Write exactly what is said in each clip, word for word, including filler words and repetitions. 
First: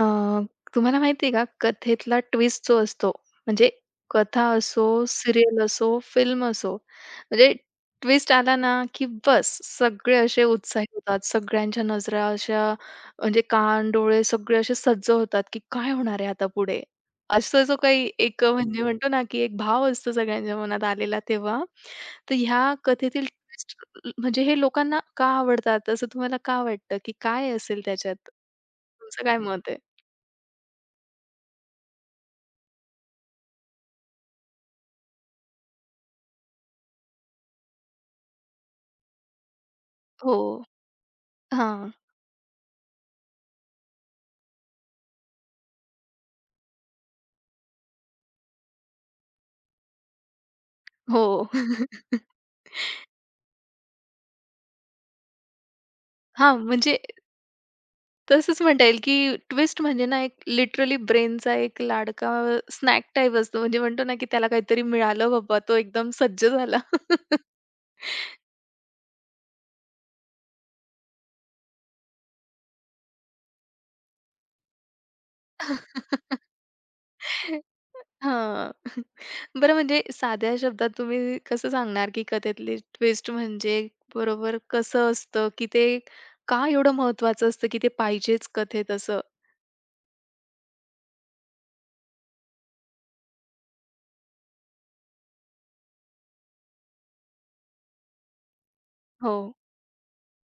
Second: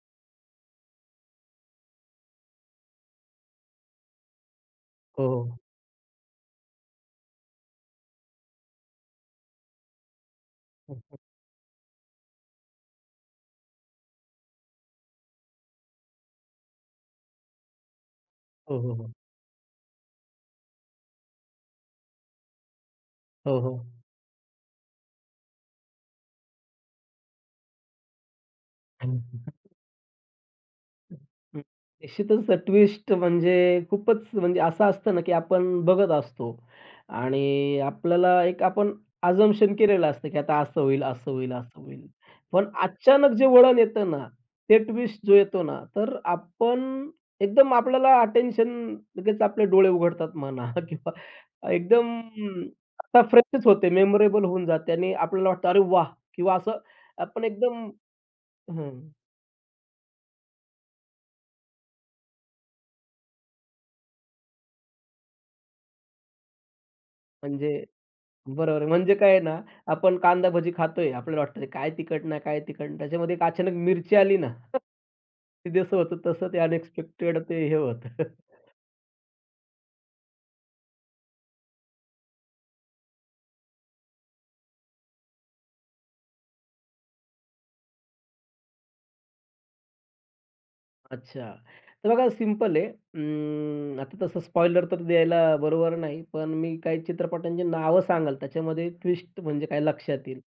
अ, तुम्हाला माहिती आहे का कथेतला ट्विस्ट जो असतो, म्हणजे कथा असो, हो, हो. सीरियल असो, फिल्म असो, म्हणजे ट्विस्ट आला ना, की बस सगळे असे उत्साही होतात. सगळ्यांच्या नजरा अशा म्हणजे कान, डोळे सगळे असे सज्ज होतात, की काय होणार आहे आता पुढे? असं जो काही एक अ, म्हणजे हो, हो. हो, म्हणतो हो. ना, की एक भाव असतो सगळ्यांच्या मनात आलेला तेव्हा. तर ह्या कथेतील हो, ट्विस्ट हो. म्हणजे हे लोकांना का आवडतात? असं तुम्हाला का वाटतं, की काय असेल त्याच्यात? तुमचं काय मत? हं. निश्चितच ट्विस्ट म्हणजे खूपच म्हणजे असं असतं ना, की आपण बघत असतो आणि आपल्याला एक आपण अझम्पशन केलेलं असतं, हो. की आता असं होईल, असं होईल, असं हां. होईल. पण अचानक जे वळण येतं ना, ते ट्विस्ट जो येतो ना, तर आपण एकदम आपल्याला अटेन्शन लगेच आपले डोळे उघडतात म्हणा किंवा हो. एकदम आता फ्रेशच होते, मेमोरेबल होऊन जाते आणि आपल्याला वाटतं, "अरे वाह!" किंवा हां, असं म्हणजे आपण एकदम तसंच म्हणता हं, येईल, की ट्विस्ट म्हणजे ना, एक लिटरली ब्रेनचा एक लाडका स्नॅक टाइप असतो. म्हणजे म्हणतो ना, की त्याला काहीतरी मिळालं बाबा, तो एकदम सज्ज झाला. म्हणजे बरोबर आहे. म्हणजे काय आहे ना, आपण कांदा भजी खातोय. आपल्याला वाटतं ते काय तिखट नाही, काय तिखट नाही. त्याच्यामध्ये एक अचानक मिरची आली ना, ते जसं होतं तसं ते अनएक्सपेक्टेड ते हे होतं. हां. बरं म्हणजे साध्या शब्दात तुम्ही कसं सांगणार, की कथेतली ट्विस्ट म्हणजे बरोबर कसं असतं, की ते का एवढं महत्वाचं असतं, की ते पाहिजेच कथेत असं? अच्छा. तर बघा सिंपल आहे. अं, आता तसं स्पॉइलर तर द्यायला बरोबर नाही. पण मी काही चित्रपटांची नावं सांगाल, त्याच्यामध्ये हो. ट्विस्ट म्हणजे काय लक्षात येईल.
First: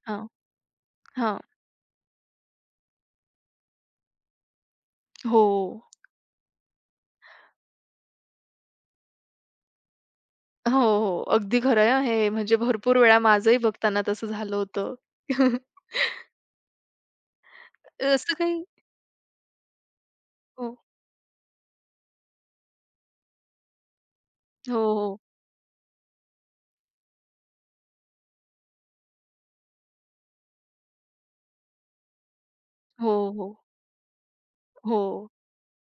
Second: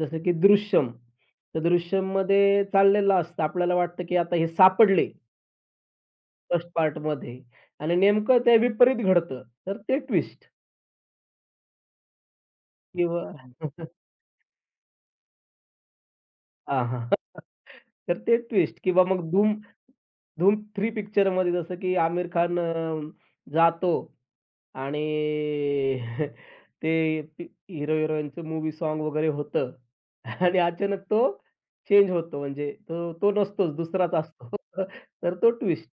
जसं हां. की दृश्यम. हां. तर दृश्यममध्ये चाललेलं असतं. आपल्याला वाटतं की आता हे सापडले हो. फर्स्ट पार्टमध्ये आणि नेमकं ते विपरीत घडतं. तर ते ट्विस्ट हो, हो. अगदी खरं आहे हां हे. म्हणजे भरपूर वेळा किंवा माझंही बघताना तसं झालं होतं. हां, हां. तर असं ते काही. ट्विस्ट किंवा मग धूम धूम हो, तीन पिक्चरमध्ये जसं की आमिर खान अ, जातो हो, आणि हो. ते हिरो-हिरोईनचं मूव्ही सॉन्ग वगैरे होतं आणि अचानक तो चेंज होतो म्हणजे हो, तो तो हो. नसतोच दुसराच असतो. हो, तर तो ट्विस्ट.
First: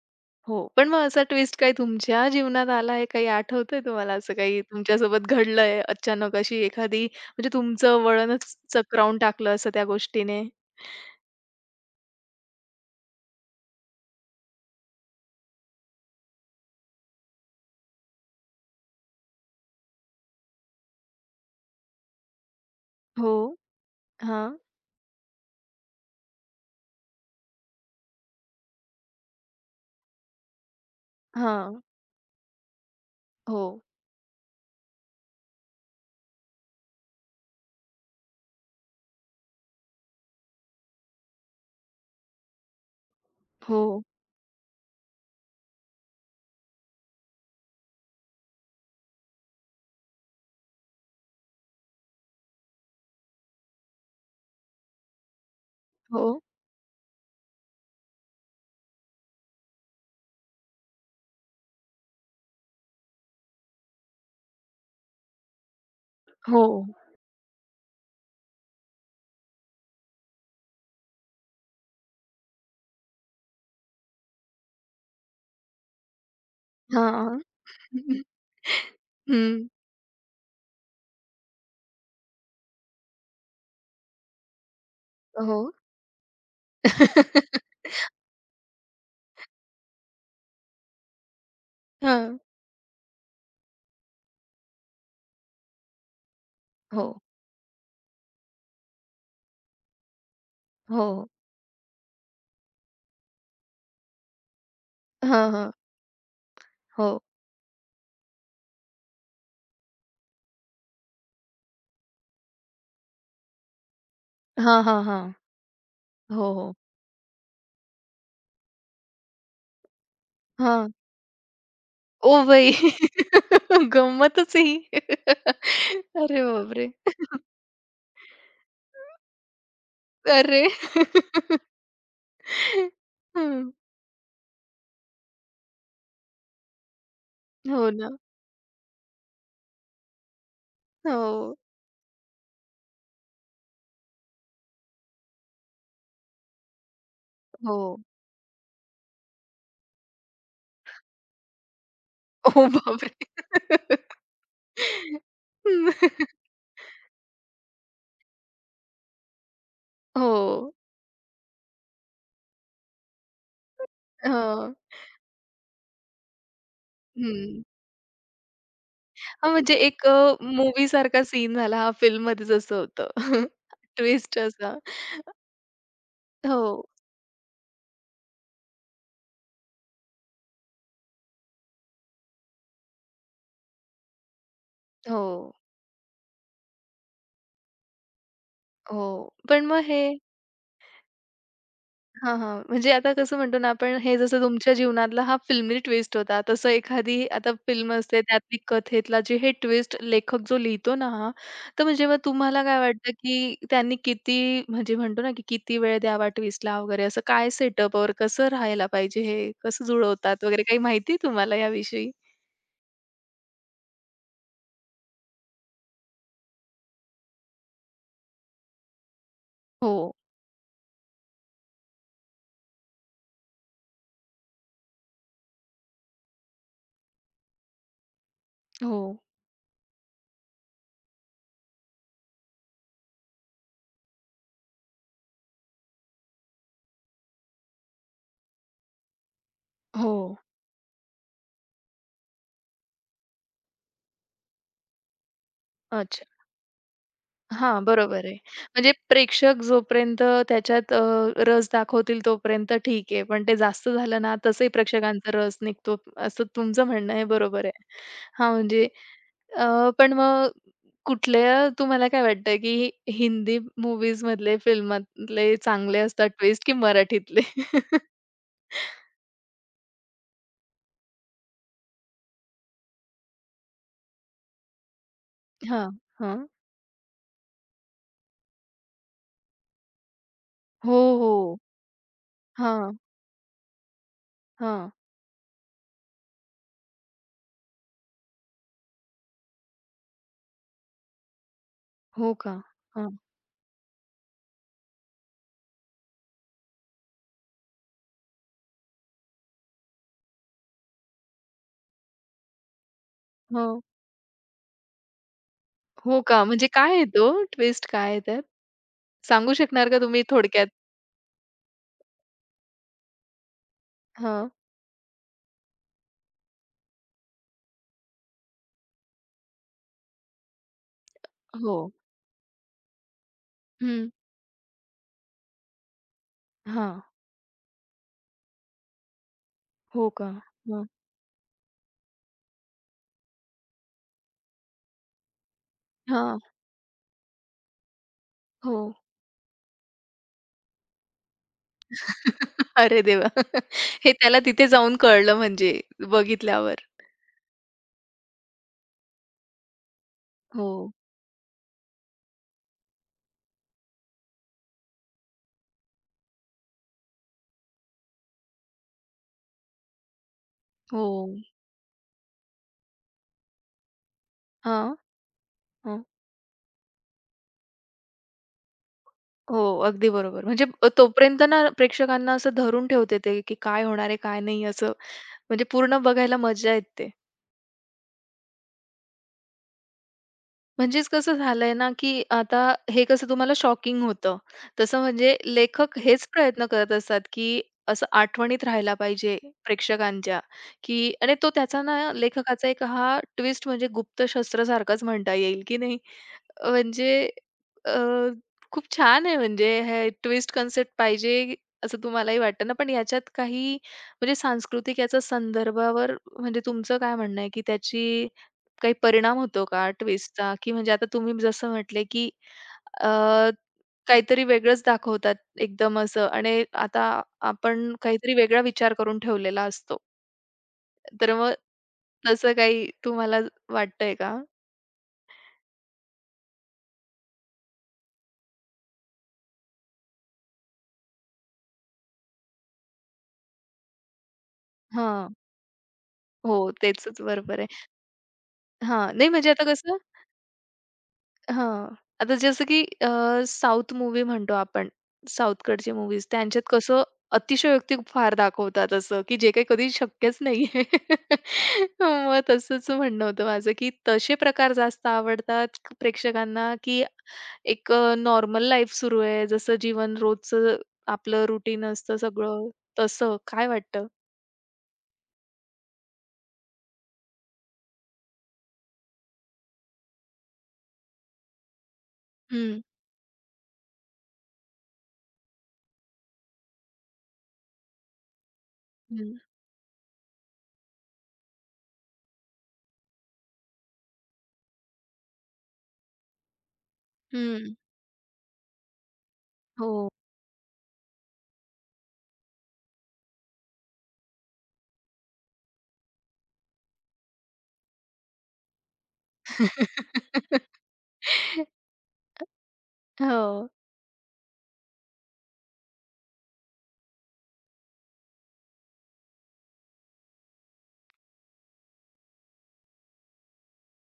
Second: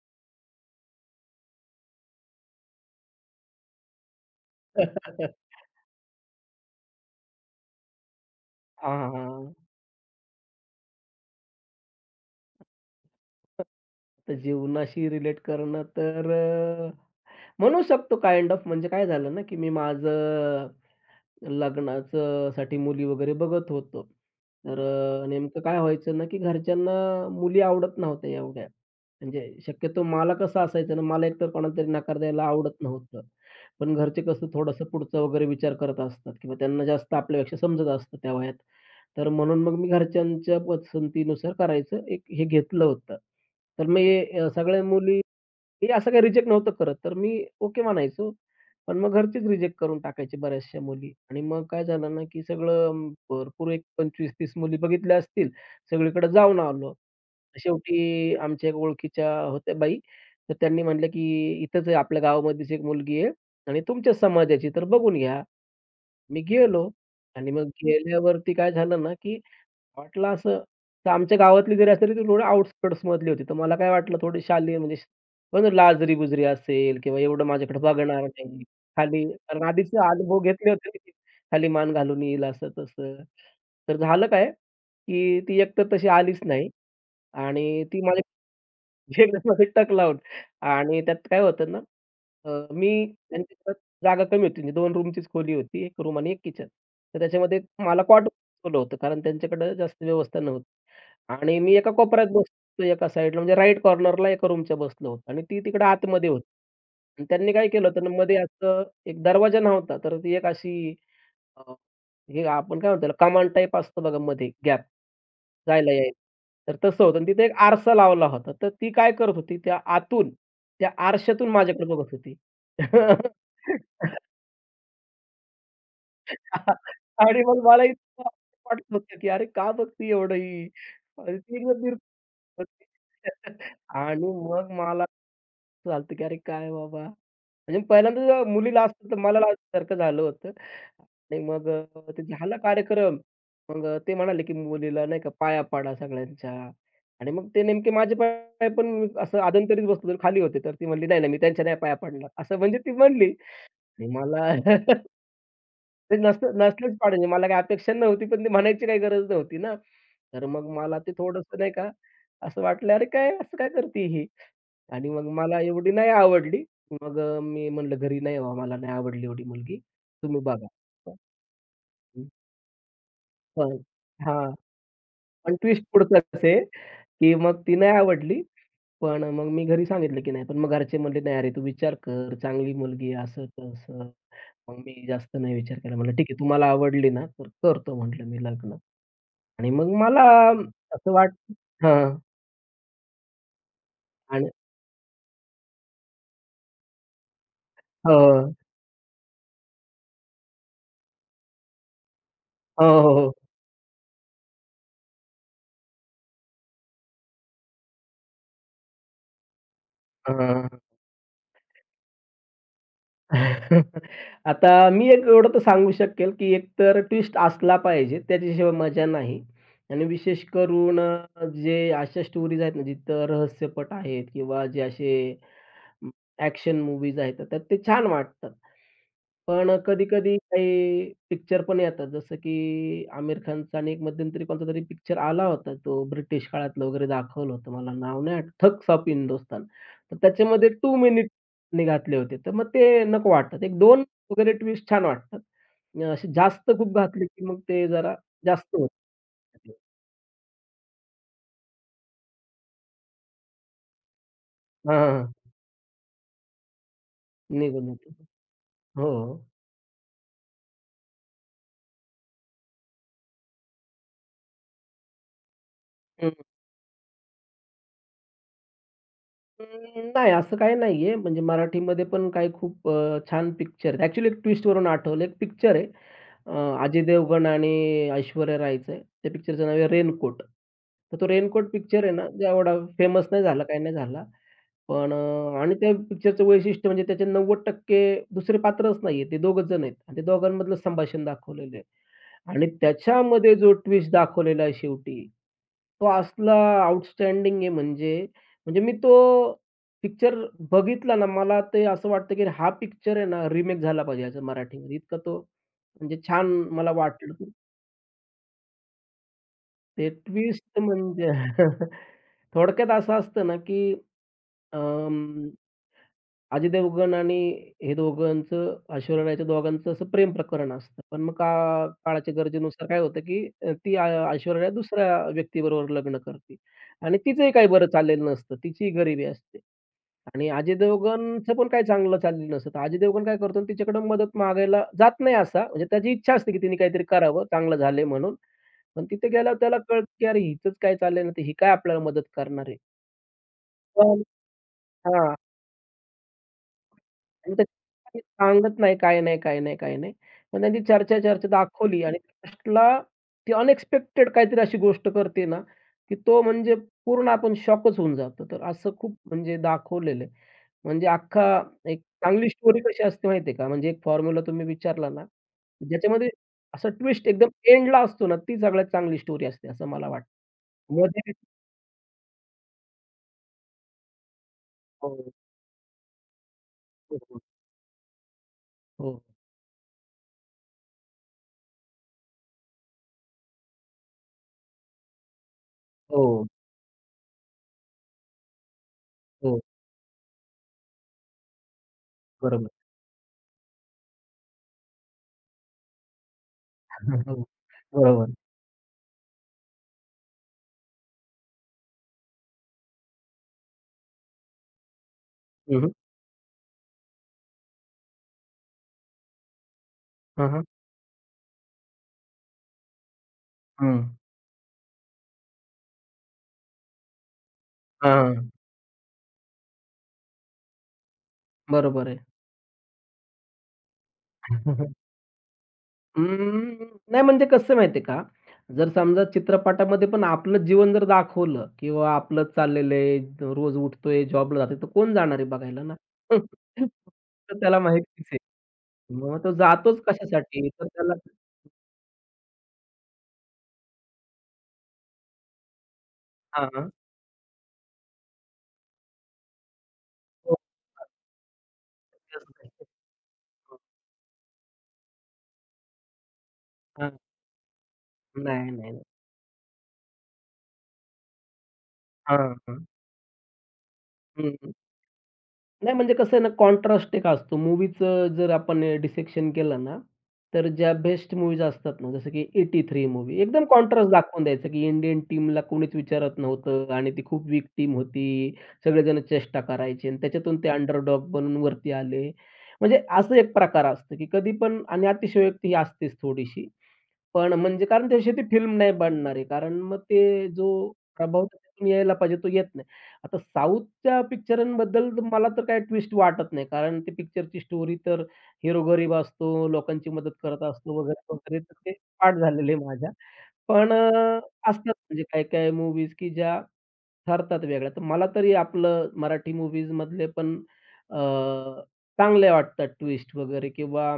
हो. पण मग असा ट्विस्ट काही तुमच्या जीवनात आला? काही आठवतंय तुम्हाला असं काही तुमच्यासोबत घडलंय अचानक अशी एखादी, म्हणजे तुमचं वळणच हां, चक्रावून टाकलं हां. असं त्या गोष्टीने? तर जीवनाशी रिलेट करणं तर अ, म्हणू शकतो काइंड ऑफ म्हणजे काय झालं ना, की मी माझं लग्नाचं साठी मुली हो. वगैरे बघत होतो. हां. तर अ, नेमकं काय व्हायचं ना, की घरच्यांना मुली आवडत नव्हत्या एवढ्या. म्हणजे शक्यतो मला कसं असायचं ना, मला एकतर कोणाला हां. तरी नकार द्यायला आवडत नव्हतं. हो. पण घरचे कसं थोडंसं पुढचा वगैरे विचार करत असतात किंवा त्यांना जास्त आपल्यापेक्षा समजत असतं त्या वयात. तर म्हणून मग मी घरच्यांच्या पसंतीनुसार करायचं एक हे घेतलं होतं. तर मग हो. हे अ, सगळ्या मुली ते असं काही रिजेक्ट नव्हतं करत. तर मी ओके म्हणायचो. पण मग घरचेच रिजेक्ट करून टाकायचे बऱ्याचशा मुली आणि मग काय झालं ना, की सगळं अं, भरपूर एक पंचवीस ते तीस मुली बघितल्या असतील. हो. सगळीकडे जाऊन आलो. शेवटी आमच्या एक ओळखीच्या होत्या बाई. तर त्यांनी म्हटलं, की "इथंच आहे आपल्या गावामध्येच एक मुलगी आहे आणि तुमच्याच समाजाची, तर बघून घ्या." मी हो. गेलो आणि मग गेल्यावरती काय झालं ना, की वाटलं असं, तर आमच्या गावातली जरी असली, ती थोडी आउटस्कट्समधली होती. तर मला काय वाटलं थोडी शालेय म्हणजे पण लाजरी-बुजरी असेल किंवा हां. एवढं माझ्याकडे बघणार नाही. खाली हं. कारण आधीच अनुभव घेतले होते ना, की खाली मान घालून येईल असं तसं. तर झालं काय, की हो. ती एकतर तशी आलीच नाही. आणि ती माझ्या जेवणामध्ये टक लावून आणि त्यात काय होतं ना, हां. अ, मी त्यांच्या घरात जागा कमी होती. म्हणजे दोन रूमचीच खोली होती. एक रूम आणि एक किचन. हो. तर त्याच्यामध्ये मला कॉट ठेवलं होतं. कारण त्यांच्याकडे जास्त व्यवस्था नव्हती हो. आणि मी एका कोपऱ्यात बसलो एका साईडला म्हणजे राइट कॉर्नरला एका रूमच्या बसलो होतो आणि हां, ती हां. तिकडे आतमध्ये होती. हो. आणि त्यांनी काय केलं होतं ना, मध्ये असं एक दरवाजा नव्हता. तर ती एक अशी अ, हे आपण काय म्हणतो कमान टाइप असतं बघा मध्ये गॅप. हां, हां, हां. जायला यायला. हो, हो. तर तसं होतं आणि तिथे एक आरसा लावला होता. तर ती काय करत होती त्या आतून, हां. त्या आरशातून माझ्याकडे बघत ओ होती. बाई! गंमतच आहे ही. अरे बापरे! आणि मग मला इतकं आश्चर्य वाटलं होतं, की "अरे का बघती एवढं अरे! ही?" आणि ती एकदम निर् हं. आणि मग मला असं झालं होतं, की "अरे काय बाबा!" म्हणजे हो ना. पहिल्यांदा जेव्हा मुलीला असतं तर मला लाजल्यासारखं झालं होतं. आणि हो, मग अ, ते झाला कार्यक्रम. मग अ, ते म्हणाले, की मुलीला नाही का पाया पाडा सगळ्यांच्या आणि मग ते नेमके हो. माझे पाय पण मी असं अधंतरीच बसलो तर खाली होते. तर ती म्हणली, "नाही, नाही, मी त्यांच्या नाही पाया पडणार." असं ओ म्हणजे ती बापरे! म्हणली आणि मला ते नसलं नसलंच पाडायचे. मला काही अपेक्षा नव्हती, पण ते म्हणायची काही गरज नव्हती ना. हो. तर मग मला ते थोडंसं नाही का असं वाटलं, "अरे काय असं काय करते ही?" हां. आणि मग मला एवढी नाही आवडली. मग अ, हं. मी म्हणलं, "घरी नाही हो, मला नाही आवडली एवढी हां, म्हणजे मुलगी. एक अ, तुम्ही बघा." हं. मूव्हीसारखा सीन झाला हा, फिल्ममध्येच असं होतं. हं. ट्विस्ट असा. पण ट्विस्ट पुढचाच आहे, हो, की मग ती नाही आवडली. पण मग मी घरी सांगितलं, की नाही. पण मग घरचे म्हणले, "नाही अरे, तू विचार कर, चांगली मुलगी आहे," असं-तसं. मग मी जास्त हो, नाही विचार केला. म्हणलं, "ठीक आहे, तुम्हाला आवडली ना, तर करतो," म्हटलं मी लग्न. हो. पण आणि मग मग हे मला असं वाटलं हां. हां, हां. म्हणजे आता कसं म्हणतो ना आपण, हे जसं आणि तुमच्या जीवनातला हा फिल्मी ट्विस्ट होता. तसं एखादी आता फिल्म हो, असते त्यातली कथेतला जे हे ट्विस्ट लेखक जो लिहितो ना हा, तर म्हणजे मग तुम्हाला काय हो, हो, वाटतं, हो, हो. की त्यांनी किती म्हणजे म्हणतो ना, की किती वेळ द्यावा ट्विस्टला वगैरे, असं काय सेटअपवर कसं राहायला पाहिजे, हे कसं जुळवतात वगैरे, काही माहिती आहे तुम्हाला याविषयी? आता मी एक एवढं तर सांगू शकेल, की एक तर ट्विस्ट असला पाहिजे, त्याच्याशिवाय मजा नाही. आणि हो, विशेष करून अ, जे अशा स्टोरीज आहेत ना, जिथं रहस्यपट आहेत किंवा जे असे ॲक्शन मूवीज आहेत, तर ते छान वाटतात. हो, पण अ, कधी-कधी काही पिक्चर पण येतात, जसं की आमिर खानचा आणि एक मध्यंतरी कोणता तरी पिक्चर आला होता, तो ब्रिटिश काळातलं वगैरे दाखवलं होतं. मला नाव नाही आठवत, ठग्स ऑफ हिंदुस्तान. हो. तर त्याच्यामध्ये दोन मिनिट्स घातले होते, तर मग ते नको वाटतात. एक दोन वगैरे ट्विस्ट छान वाटतात. अ, असे जास्त खूप घातले, की मग हां, ते जरा बरोबर आहे. जास्त होतं. म्हणजे प्रेक्षक जोपर्यंत त्याच्यात अ, रस दाखवतील तोपर्यंत ठीक आहे. पण ते जास्त झालं ना, तसंही हां, हां, प्रेक्षकांचा हां. रस निघतो, असं तुमचं म्हणणं आहे, बरोबर आहे. निघून येतं. हां, म्हणजे हो, हो. अ, पण मग कुठल्या तुम्हाला काय वाटतं, की हिंदी मूव्हीजमधले, फिल्मातले चांगले असतात ट्विस्ट की मराठीतले? अं, नाही असं काही नाहीये. म्हणजे मराठीमध्ये पण काही खूप अ, छान पिक्चर आहेत. ॲक्चुअली एक ट्विस्टवरून आठवलं. एक पिक्चर हां, आहे हां. अ, अजय देवगण आणि ऐश्वर्या रायचं आहे. त्या पिक्चरचं नाव आहे रेनकोट. हो, तर तो हो. रेनकोट पिक्चर आहे ना, जे एवढा हां, फेमस नाही झाला, काही नाही झाला. हां. पण अ, आणि त्या पिक्चरचं वैशिष्ट्य म्हणजे त्याचे नव्वद टक्के दुसरे पात्रच नाहीये. ते दोघंच जण आहेत आणि ते दोघांमधलं संभाषण दाखवलेलं आहे हो का? आणि हां. त्याच्यामध्ये जो ट्विस्ट दाखवलेला आहे शेवटी तो असला आउटस्टँडिंग आहे म्हणजे, म्हणजे मी तो पिक्चर बघितला ना, मला ते असं वाटतं, की हा पिक्चर आहे ना, रिमेक हो. झाला पाहिजे याचा मराठीमध्ये. इतका तो हो म्हणजे का? छान म्हणजे मला काय आहे तो? वाटलं, ट्विस्ट काय आहे, सांगू शकणार का ते तुम्ही थोडक्यात? ट्विस्ट म्हणजे थोडक्यात असं असतं ना, की हां. अजय देवगण आणि हे दोघांचं, ऐश्वर्या रायच्या दोघांचं असं प्रेम प्रकरण असतं. पण मग हो. का काळाच्या गरजेनुसार काय होतं, की अ, ती हं. ऐ ऐश्वर्या राय दुसऱ्या व्यक्तीबरोबर लग्न करते हां. आणि तिचंही काही बरं चाललेलं नसतं. तिचीही गरिबी असते हो का? आणि अजय हं. देवगणचं पण काही चांगलं चाललेलं नसतं. तर अजय देवगण काय करतो तिच्याकडे मदत मागायला जात नाही असा, म्हणजे त्याची इच्छा हां. असते, की तिने काहीतरी करावं, चांगलं झालंय म्हणून. हो. पण तिथे गेल्यावर त्याला कळतं, की अरे हिचंच काय चाललंय ना, तर ही काय आपल्याला मदत करणार आहे. अरे देवा! हे पण त्याला तिथे जाऊन कळलं, हां. म्हणजे बघितल्यावर. आणि ते काही सांगत नाही, काय नाही, काय नाही, काय नाही. पण हो. त्यांची चर्चा, चर्चा दाखवली आणि लास्टला ती अनएक्सपेक्टेड काहीतरी अशी गोष्ट करते ना, की तो म्हणजे पूर्ण आपण शॉकच होऊन जातो. तर असं खूप म्हणजे दाखवलेलं आहे. हो. म्हणजे अख्खा एक चांगली स्टोरी कशी असते माहिती आहे का? म्हणजे एक फॉर्म्युला तुम्ही हां. विचारला ना, हां. ज्याच्यामध्ये असा ट्विस्ट एकदम एंडला असतो ना, ती सगळ्यात चांगली स्टोरी हो, असते असं अगदी मला बरोबर. वाटतं. म्हणजे अ, मध्ये तोपर्यंत ना प्रेक्षकांना असं धरून ठेवते ते, की काय होणार आहे, काय नाही असं, हो, हो, म्हणजे पूर्ण बघायला मजा येते. हो, हो, म्हणजेच कसं झालंय ना, की आता हे कसं तुम्हाला शॉकिंग होतं. तसं म्हणजे लेखक हेच हो, प्रयत्न करत असतात, की असं आठवणीत राहायला पाहिजे हो, प्रेक्षकांच्या, की आणि तो त्याचा ना, लेखकाचा बरोबर. एक हा ट्विस्ट म्हणजे गुप्त शस्त्रासारखाच म्हणता येईल, की नाही? अ, म्हणजे हो, अ, बरोबर. खूप छान आहे, म्हणजे हे ट्विस्ट कन्सेप्ट पाहिजे असं तुम्हालाही वाटतं ना, पण याच्यात काही म्हणजे सांस्कृतिक याचा हं, हं. संदर्भावर, म्हणजे तुमचं काय म्हणणं आहे, की त्याची काही परिणाम होतो का हां, ट्विस्टचा? हां. की म्हणजे आता तुम्ही जसं म्हटले, की अ, काहीतरी वेगळंच दाखवतात एकदम असं, आणि आता आपण काहीतरी हां, वेगळा विचार करून ठेवलेला असतो. तर मग बरोबर आहे. तसं काही तुम्हाला वाटतंय का? अं, नाही म्हणजे कसं माहिती आहे का, जर समजा चित्रपटामध्ये पण आपलं जीवन जर दाखवलं किंवा आपलंच चाललेलं आहे, रोज उठतोय, जॉबला जातोय, तर कोण हां. जाणार आहे बघायला ना? हो, तेच तर बरोबर त्याला आहे. माहितीच आहे. हां, नाही मग म्हणजे तो आता कसं जातोच कशासाठी? तर त्याला हां. आता जसं की अ, साउथ मूव्ही म्हणतो आपण, साउथकडचे मूव्हीज त्यांच्यात हां. कसं अतिशयोक्ती फार दाखवतात असं, की जे काही कधी शक्यच नाहीये. मग हो. तसंच म्हणणं होतं माझं, की तसे प्रकार जास्त आवडतात क- प्रेक्षकांना, की हां, एक नॉर्मल नाही, लाईफ नाही. सुरू आहे, जसं जीवन रोजचं आपलं रुटीन असतं हां, सगळं, हां. तसं काय वाटतं? हं. नाही, म्हणजे कसं आहे ना, कॉन्ट्रास्ट एक असतो. मूव्हीचं जर आपण अ, डिसेक्शन केलं ना, तर ज्या बेस्ट मूव्हीज असतात ना, जसं की हं, एट्टी थ्री मूव्ही एकदम कॉन्ट्रास्ट दाखवून द्यायचं, की इंडियन टीमला कोणीच विचारत नव्हतं आणि ती खूप वीक टीम होती. सगळेजण हं, चेष्टा करायचे आणि त्याच्यातून ते अंडरडॉग बनून वरती आले. म्हणजे असं एक प्रकार असतो, की कधी पण आणि अतिशयोक्ती ही असतेच थोडीशी. पण हं. म्हणजे कारण त्याविषयी ती फिल्म नाही बनणार आहे. कारण मग हो. ते जो प्रभाव त्याच्यातून यायला पाहिजे तो येत नाही. आता साऊथच्या पिक्चरांबद्दल तर मला तर काही ट्विस्ट वाटत नाही. कारण ती पिक्चरची स्टोरी तर हिरो गरीब असतो, लोकांची मदत करत असतो वगैरे, वगैरे. तर ते पाठ झालेलं आहे माझ्या. हो. पण अ, असतात म्हणजे काही-काही मूव्हीज की ज्या ठरतात वेगळ्या. तर मला तरी आपलं मराठी मूव्हीजमधले पण अ, चांगले वाटतात ट्विस्ट वगैरे किंवा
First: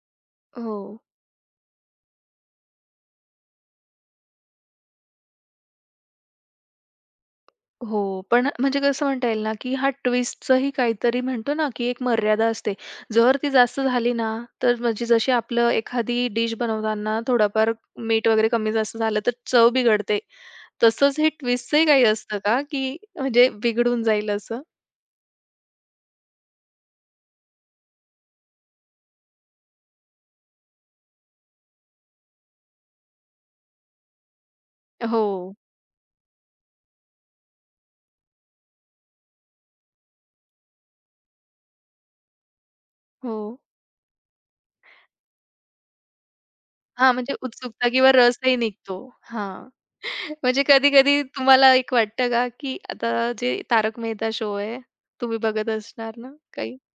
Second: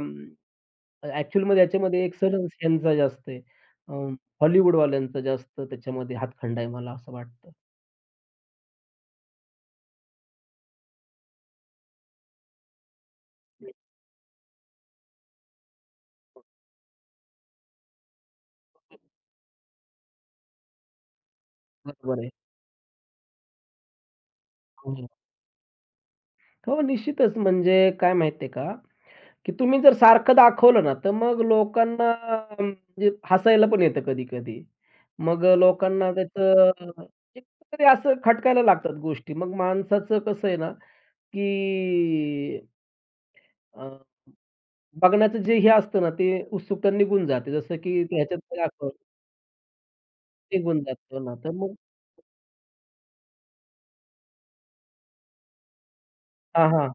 हो. ॲक्चुअलमध्ये याच्यामध्ये एक सलन्स यांचा जास्त आहे. अ, हॉलिवूडवाल्यांचा जास्त त्याच्यामध्ये हातखंडा आहे मला असं वाटतं. हो, पण म्हणजे कसं म्हणता येईल ना, की हा ट्विस्टचंही काहीतरी म्हणतो ना, की एक मर्यादा असते. जर ती जास्त झाली ना, तर म्हणजे जशी आपलं एखादी डिश बनवताना थोडंफार मीठ वगैरे कमी-जास्त झालं, तर चव बिघडते. तसंच हे ट्विस्टचंही काही बरोबर आहे. असतं का, की म्हणजे बिघडून जाईल असं? हो. हो, निश्चितच म्हणजे काय माहिती आहे का, की तुम्ही जर सारखं दाखवलं ना, तर मग लोकांना अ, म्हणजे हसायला पण येतं कधी-कधी. मग अ, हो, लोकांना त्याचं एक तरी असं खटकायला लागतात गोष्टी. मग माणसाचं कसं आहे ना, की हो. अ, बघण्याचं जे हे असतं ना, ते उत्सुकता हां, निघून म्हणजे जाते. जसं उत्सुकता की किंवा ह्याच्यात रसही दाखवलं निघतो. हां. म्हणजे निघून जातो कधी-कधी ना, तर तुम्हाला मग एक वाटतं का, की आता जे तारक मेहता शो आहे, तुम्ही बघत असणार ना हां, काही? हां.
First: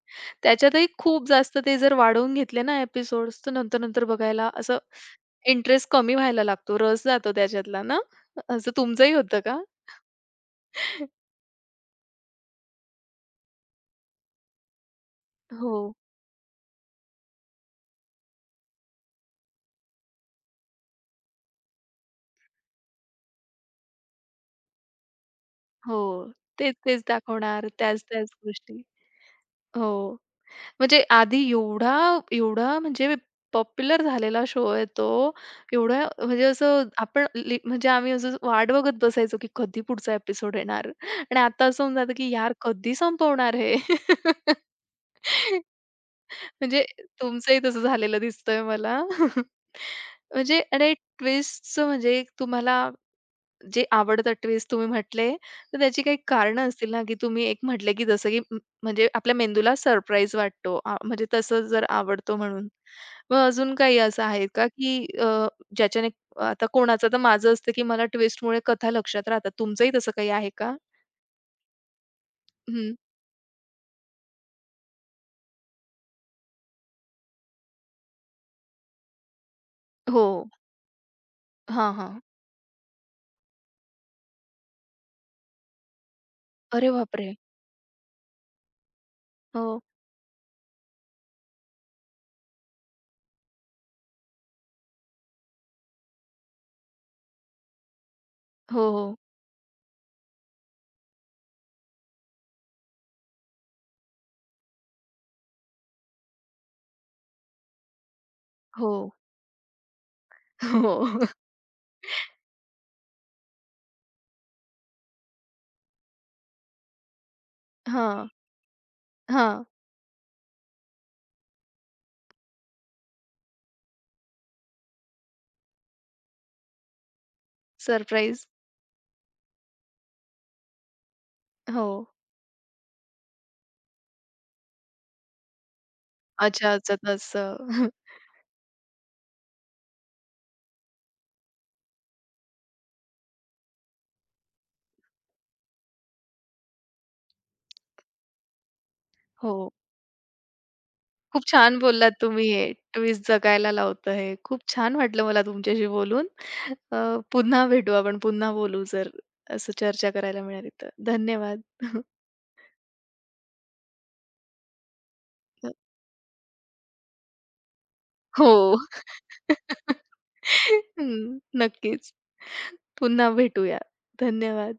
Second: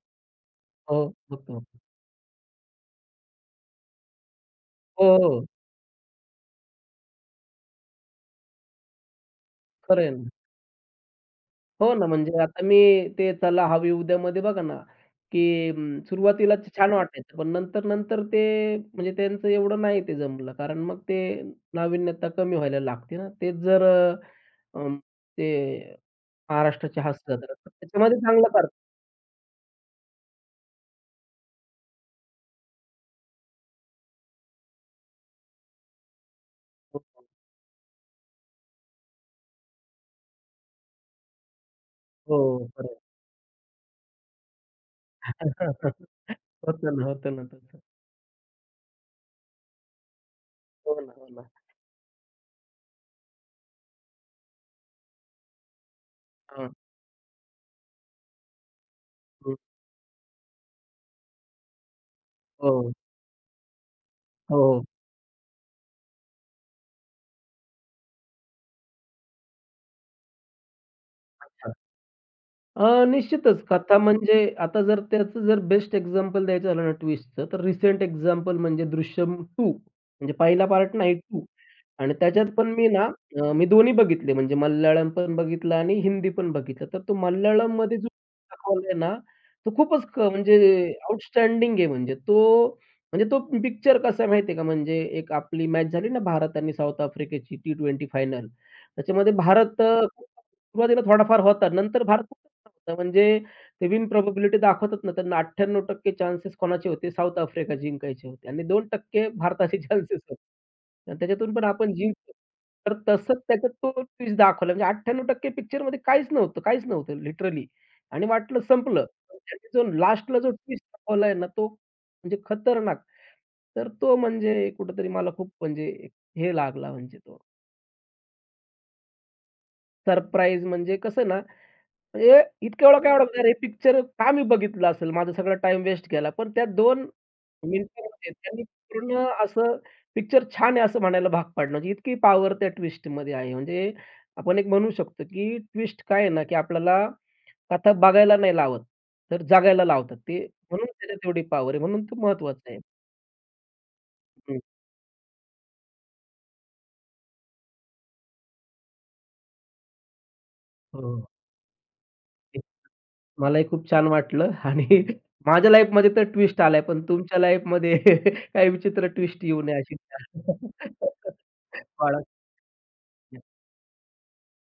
त्याच्यातही हो, खूप जास्त होतो. ते जर वाढवून घेतले ना एपिसोड्स, तर नंतर-नंतर बघायला असं हो, हो. इंटरेस्ट कमी व्हायला लागतो, रस जातो त्याच्यातला ना? असं तुमचंही होतं का? खरं आहे ना. हो ना, म्हणजे आता मी ते चला हवी उद्यामध्ये बघा ना, की हो, अं, सुरुवातीला छान वाटायचं, पण नंतर-नंतर ते म्हणजे त्यांचं एवढं नाही ते जमलं, कारण मग ते नाविन्यता कमी व्हायला लागते ना. तेच जर अ, अं, ते हो. महाराष्ट्राची तेच-तेच हास्य जत्रा, दाखवणार, तर त्याच्यामध्ये त्याच-त्याच चांगला गोष्टी. करतात. हो. म्हणजे आधी एवढा एवढा म्हणजे पॉप्युलर झालेला शो आहे तो. एवढा म्हणजे असं आपण लि म्हणजे आम्ही असं वाट बघत बसायचो, की कधी पुढचा एपिसोड येणार, आणि आता असं होऊन जातं, की यार हो, खरं कधी आहे. संपवणार हे? होतं म्हणजे ना, होतं ना तुमचंही तसं. तसं झालेलं दिसतंय मला. म्हणजे आणि हो ना, हो ना. ट्विस्टचं म्हणजे तुम्हाला जे आवडता ट्विस्ट तुम्ही म्हटले, तर त्याची काही कारणं हां. असतील ना, की तुम्ही एक म्हटले, की जसं की म म्हणजे आपल्या हं. मेंदूला सरप्राईज वाटतो. आ, म्हणजे तसं जर आवडतो म्हणून. हो, मग अजून काही असं आहे का, हो. की अ, ज्याच्याने आता कोणाचं तर माझं असतं, की मला ट्विस्टमुळे कथा लक्षात राहतात. तुमचंही तसं काही आहे का? हं. अ, निश्चितच कथा म्हणजे आता जर त्याचं जर बेस्ट एक्झाम्पल द्यायचं झालं ना ट्विस्टचं, तर रिसेंट एक्झाम्पल म्हणजे दृश्यम दोन हो. म्हणजे पहिला पार्ट नाही दोन हां, आणि हां. त्याच्यात पण मी ना अ, मी दोन्ही बघितले म्हणजे मल्याळम पण बघितलं आणि हिंदी पण बघितलं. अरे तर तो बापरे! मल्याळममध्ये जो दाखवलाय ना, तो हो. खूपच क म्हणजे आउटस्टँडिंग आहे म्हणजे तो म्हणजे तो पिक्चर कसा आहे माहिती का म्हणजे एक आपली मॅच झाली ना भारत आणि साऊथ आफ्रिकेची टी-ट्वेंटी फायनल हो, हो. त्याच्यामध्ये भारत अ सुरुवातीला थोडाफार होता. नंतर भारत खूप चांगला होता. म्हणजे ते विन प्रोबॅबिलिटी दाखवतात ना, त्यांना अठ्ठ्याण्णव टक्के चान्सेस कोणाचे होते? साऊथ आफ्रिका जिंकायचे होते आणि हो. दोन टक्के भारताचे चान्सेस होते. हो. आणि त्याच्यातून पण आपण जिंकलो. तर तसंच त्याच्यात तो ट्विस्ट दाखवला. म्हणजे अठ्ठ्याण्णव टक्के पिक्चरमध्ये काहीच नव्हतं, काहीच नव्हतं लिटरली हां, आणि वाटलं संपलं. पण हां. त्यांनी जो लास्टला जो ट्विस्ट दाखवलाय ना, तो म्हणजे खतरनाक. तर तो म्हणजे कुठेतरी मला खूप म्हणजे हे लागला म्हणजे तो सरप्राईज. सरप्राईज म्हणजे कसं ना हो. म्हणजे इतक्या वेळा काय ओळखणार हे पिक्चर का मी बघितलं असेल? माझा सगळा टाइम वेस्ट गेला. पण त्या अच्छा, अच्छा. दोन तसं. मिनिटांमध्ये त्यांनी पूर्ण असं पिक्चर छान आहे असं म्हणायला भाग पाडलं. म्हणजे इतकी पॉवर त्या ट्विस्ट ट्विस्टमध्ये आहे. म्हणजे आपण एक म्हणू शकतो, की ट्विस्ट काय आहे ना, की आपल्याला कथा बघायला नाही लावत, तर हो. जागायला लावतात. ते म्हणून त्याच्यात एवढी खूप पॉवर छान आहे. म्हणून बोललात ते तुम्ही महत्वाचं हे. आहे. ट्विस्ट जगायला लावतं हे. हं. खूप छान वाटलं मला तुमच्याशी बोलून. अ, पुन्हा भेटू आपण, पुन्हा बोलू जर असं चर्चा करायला मिळाली तर. हो. धन्यवाद. मलाही खूप छान वाटलं आणि माझ्या लाईफमध्ये तर ट्विस्ट आलाय, पण तुमच्या लाईफमध्ये हो. काही विचित्र ट्विस्ट येऊ नये अशी हं, नक्कीच. बाळगतो. पुन्हा भेटूया. धन्यवाद.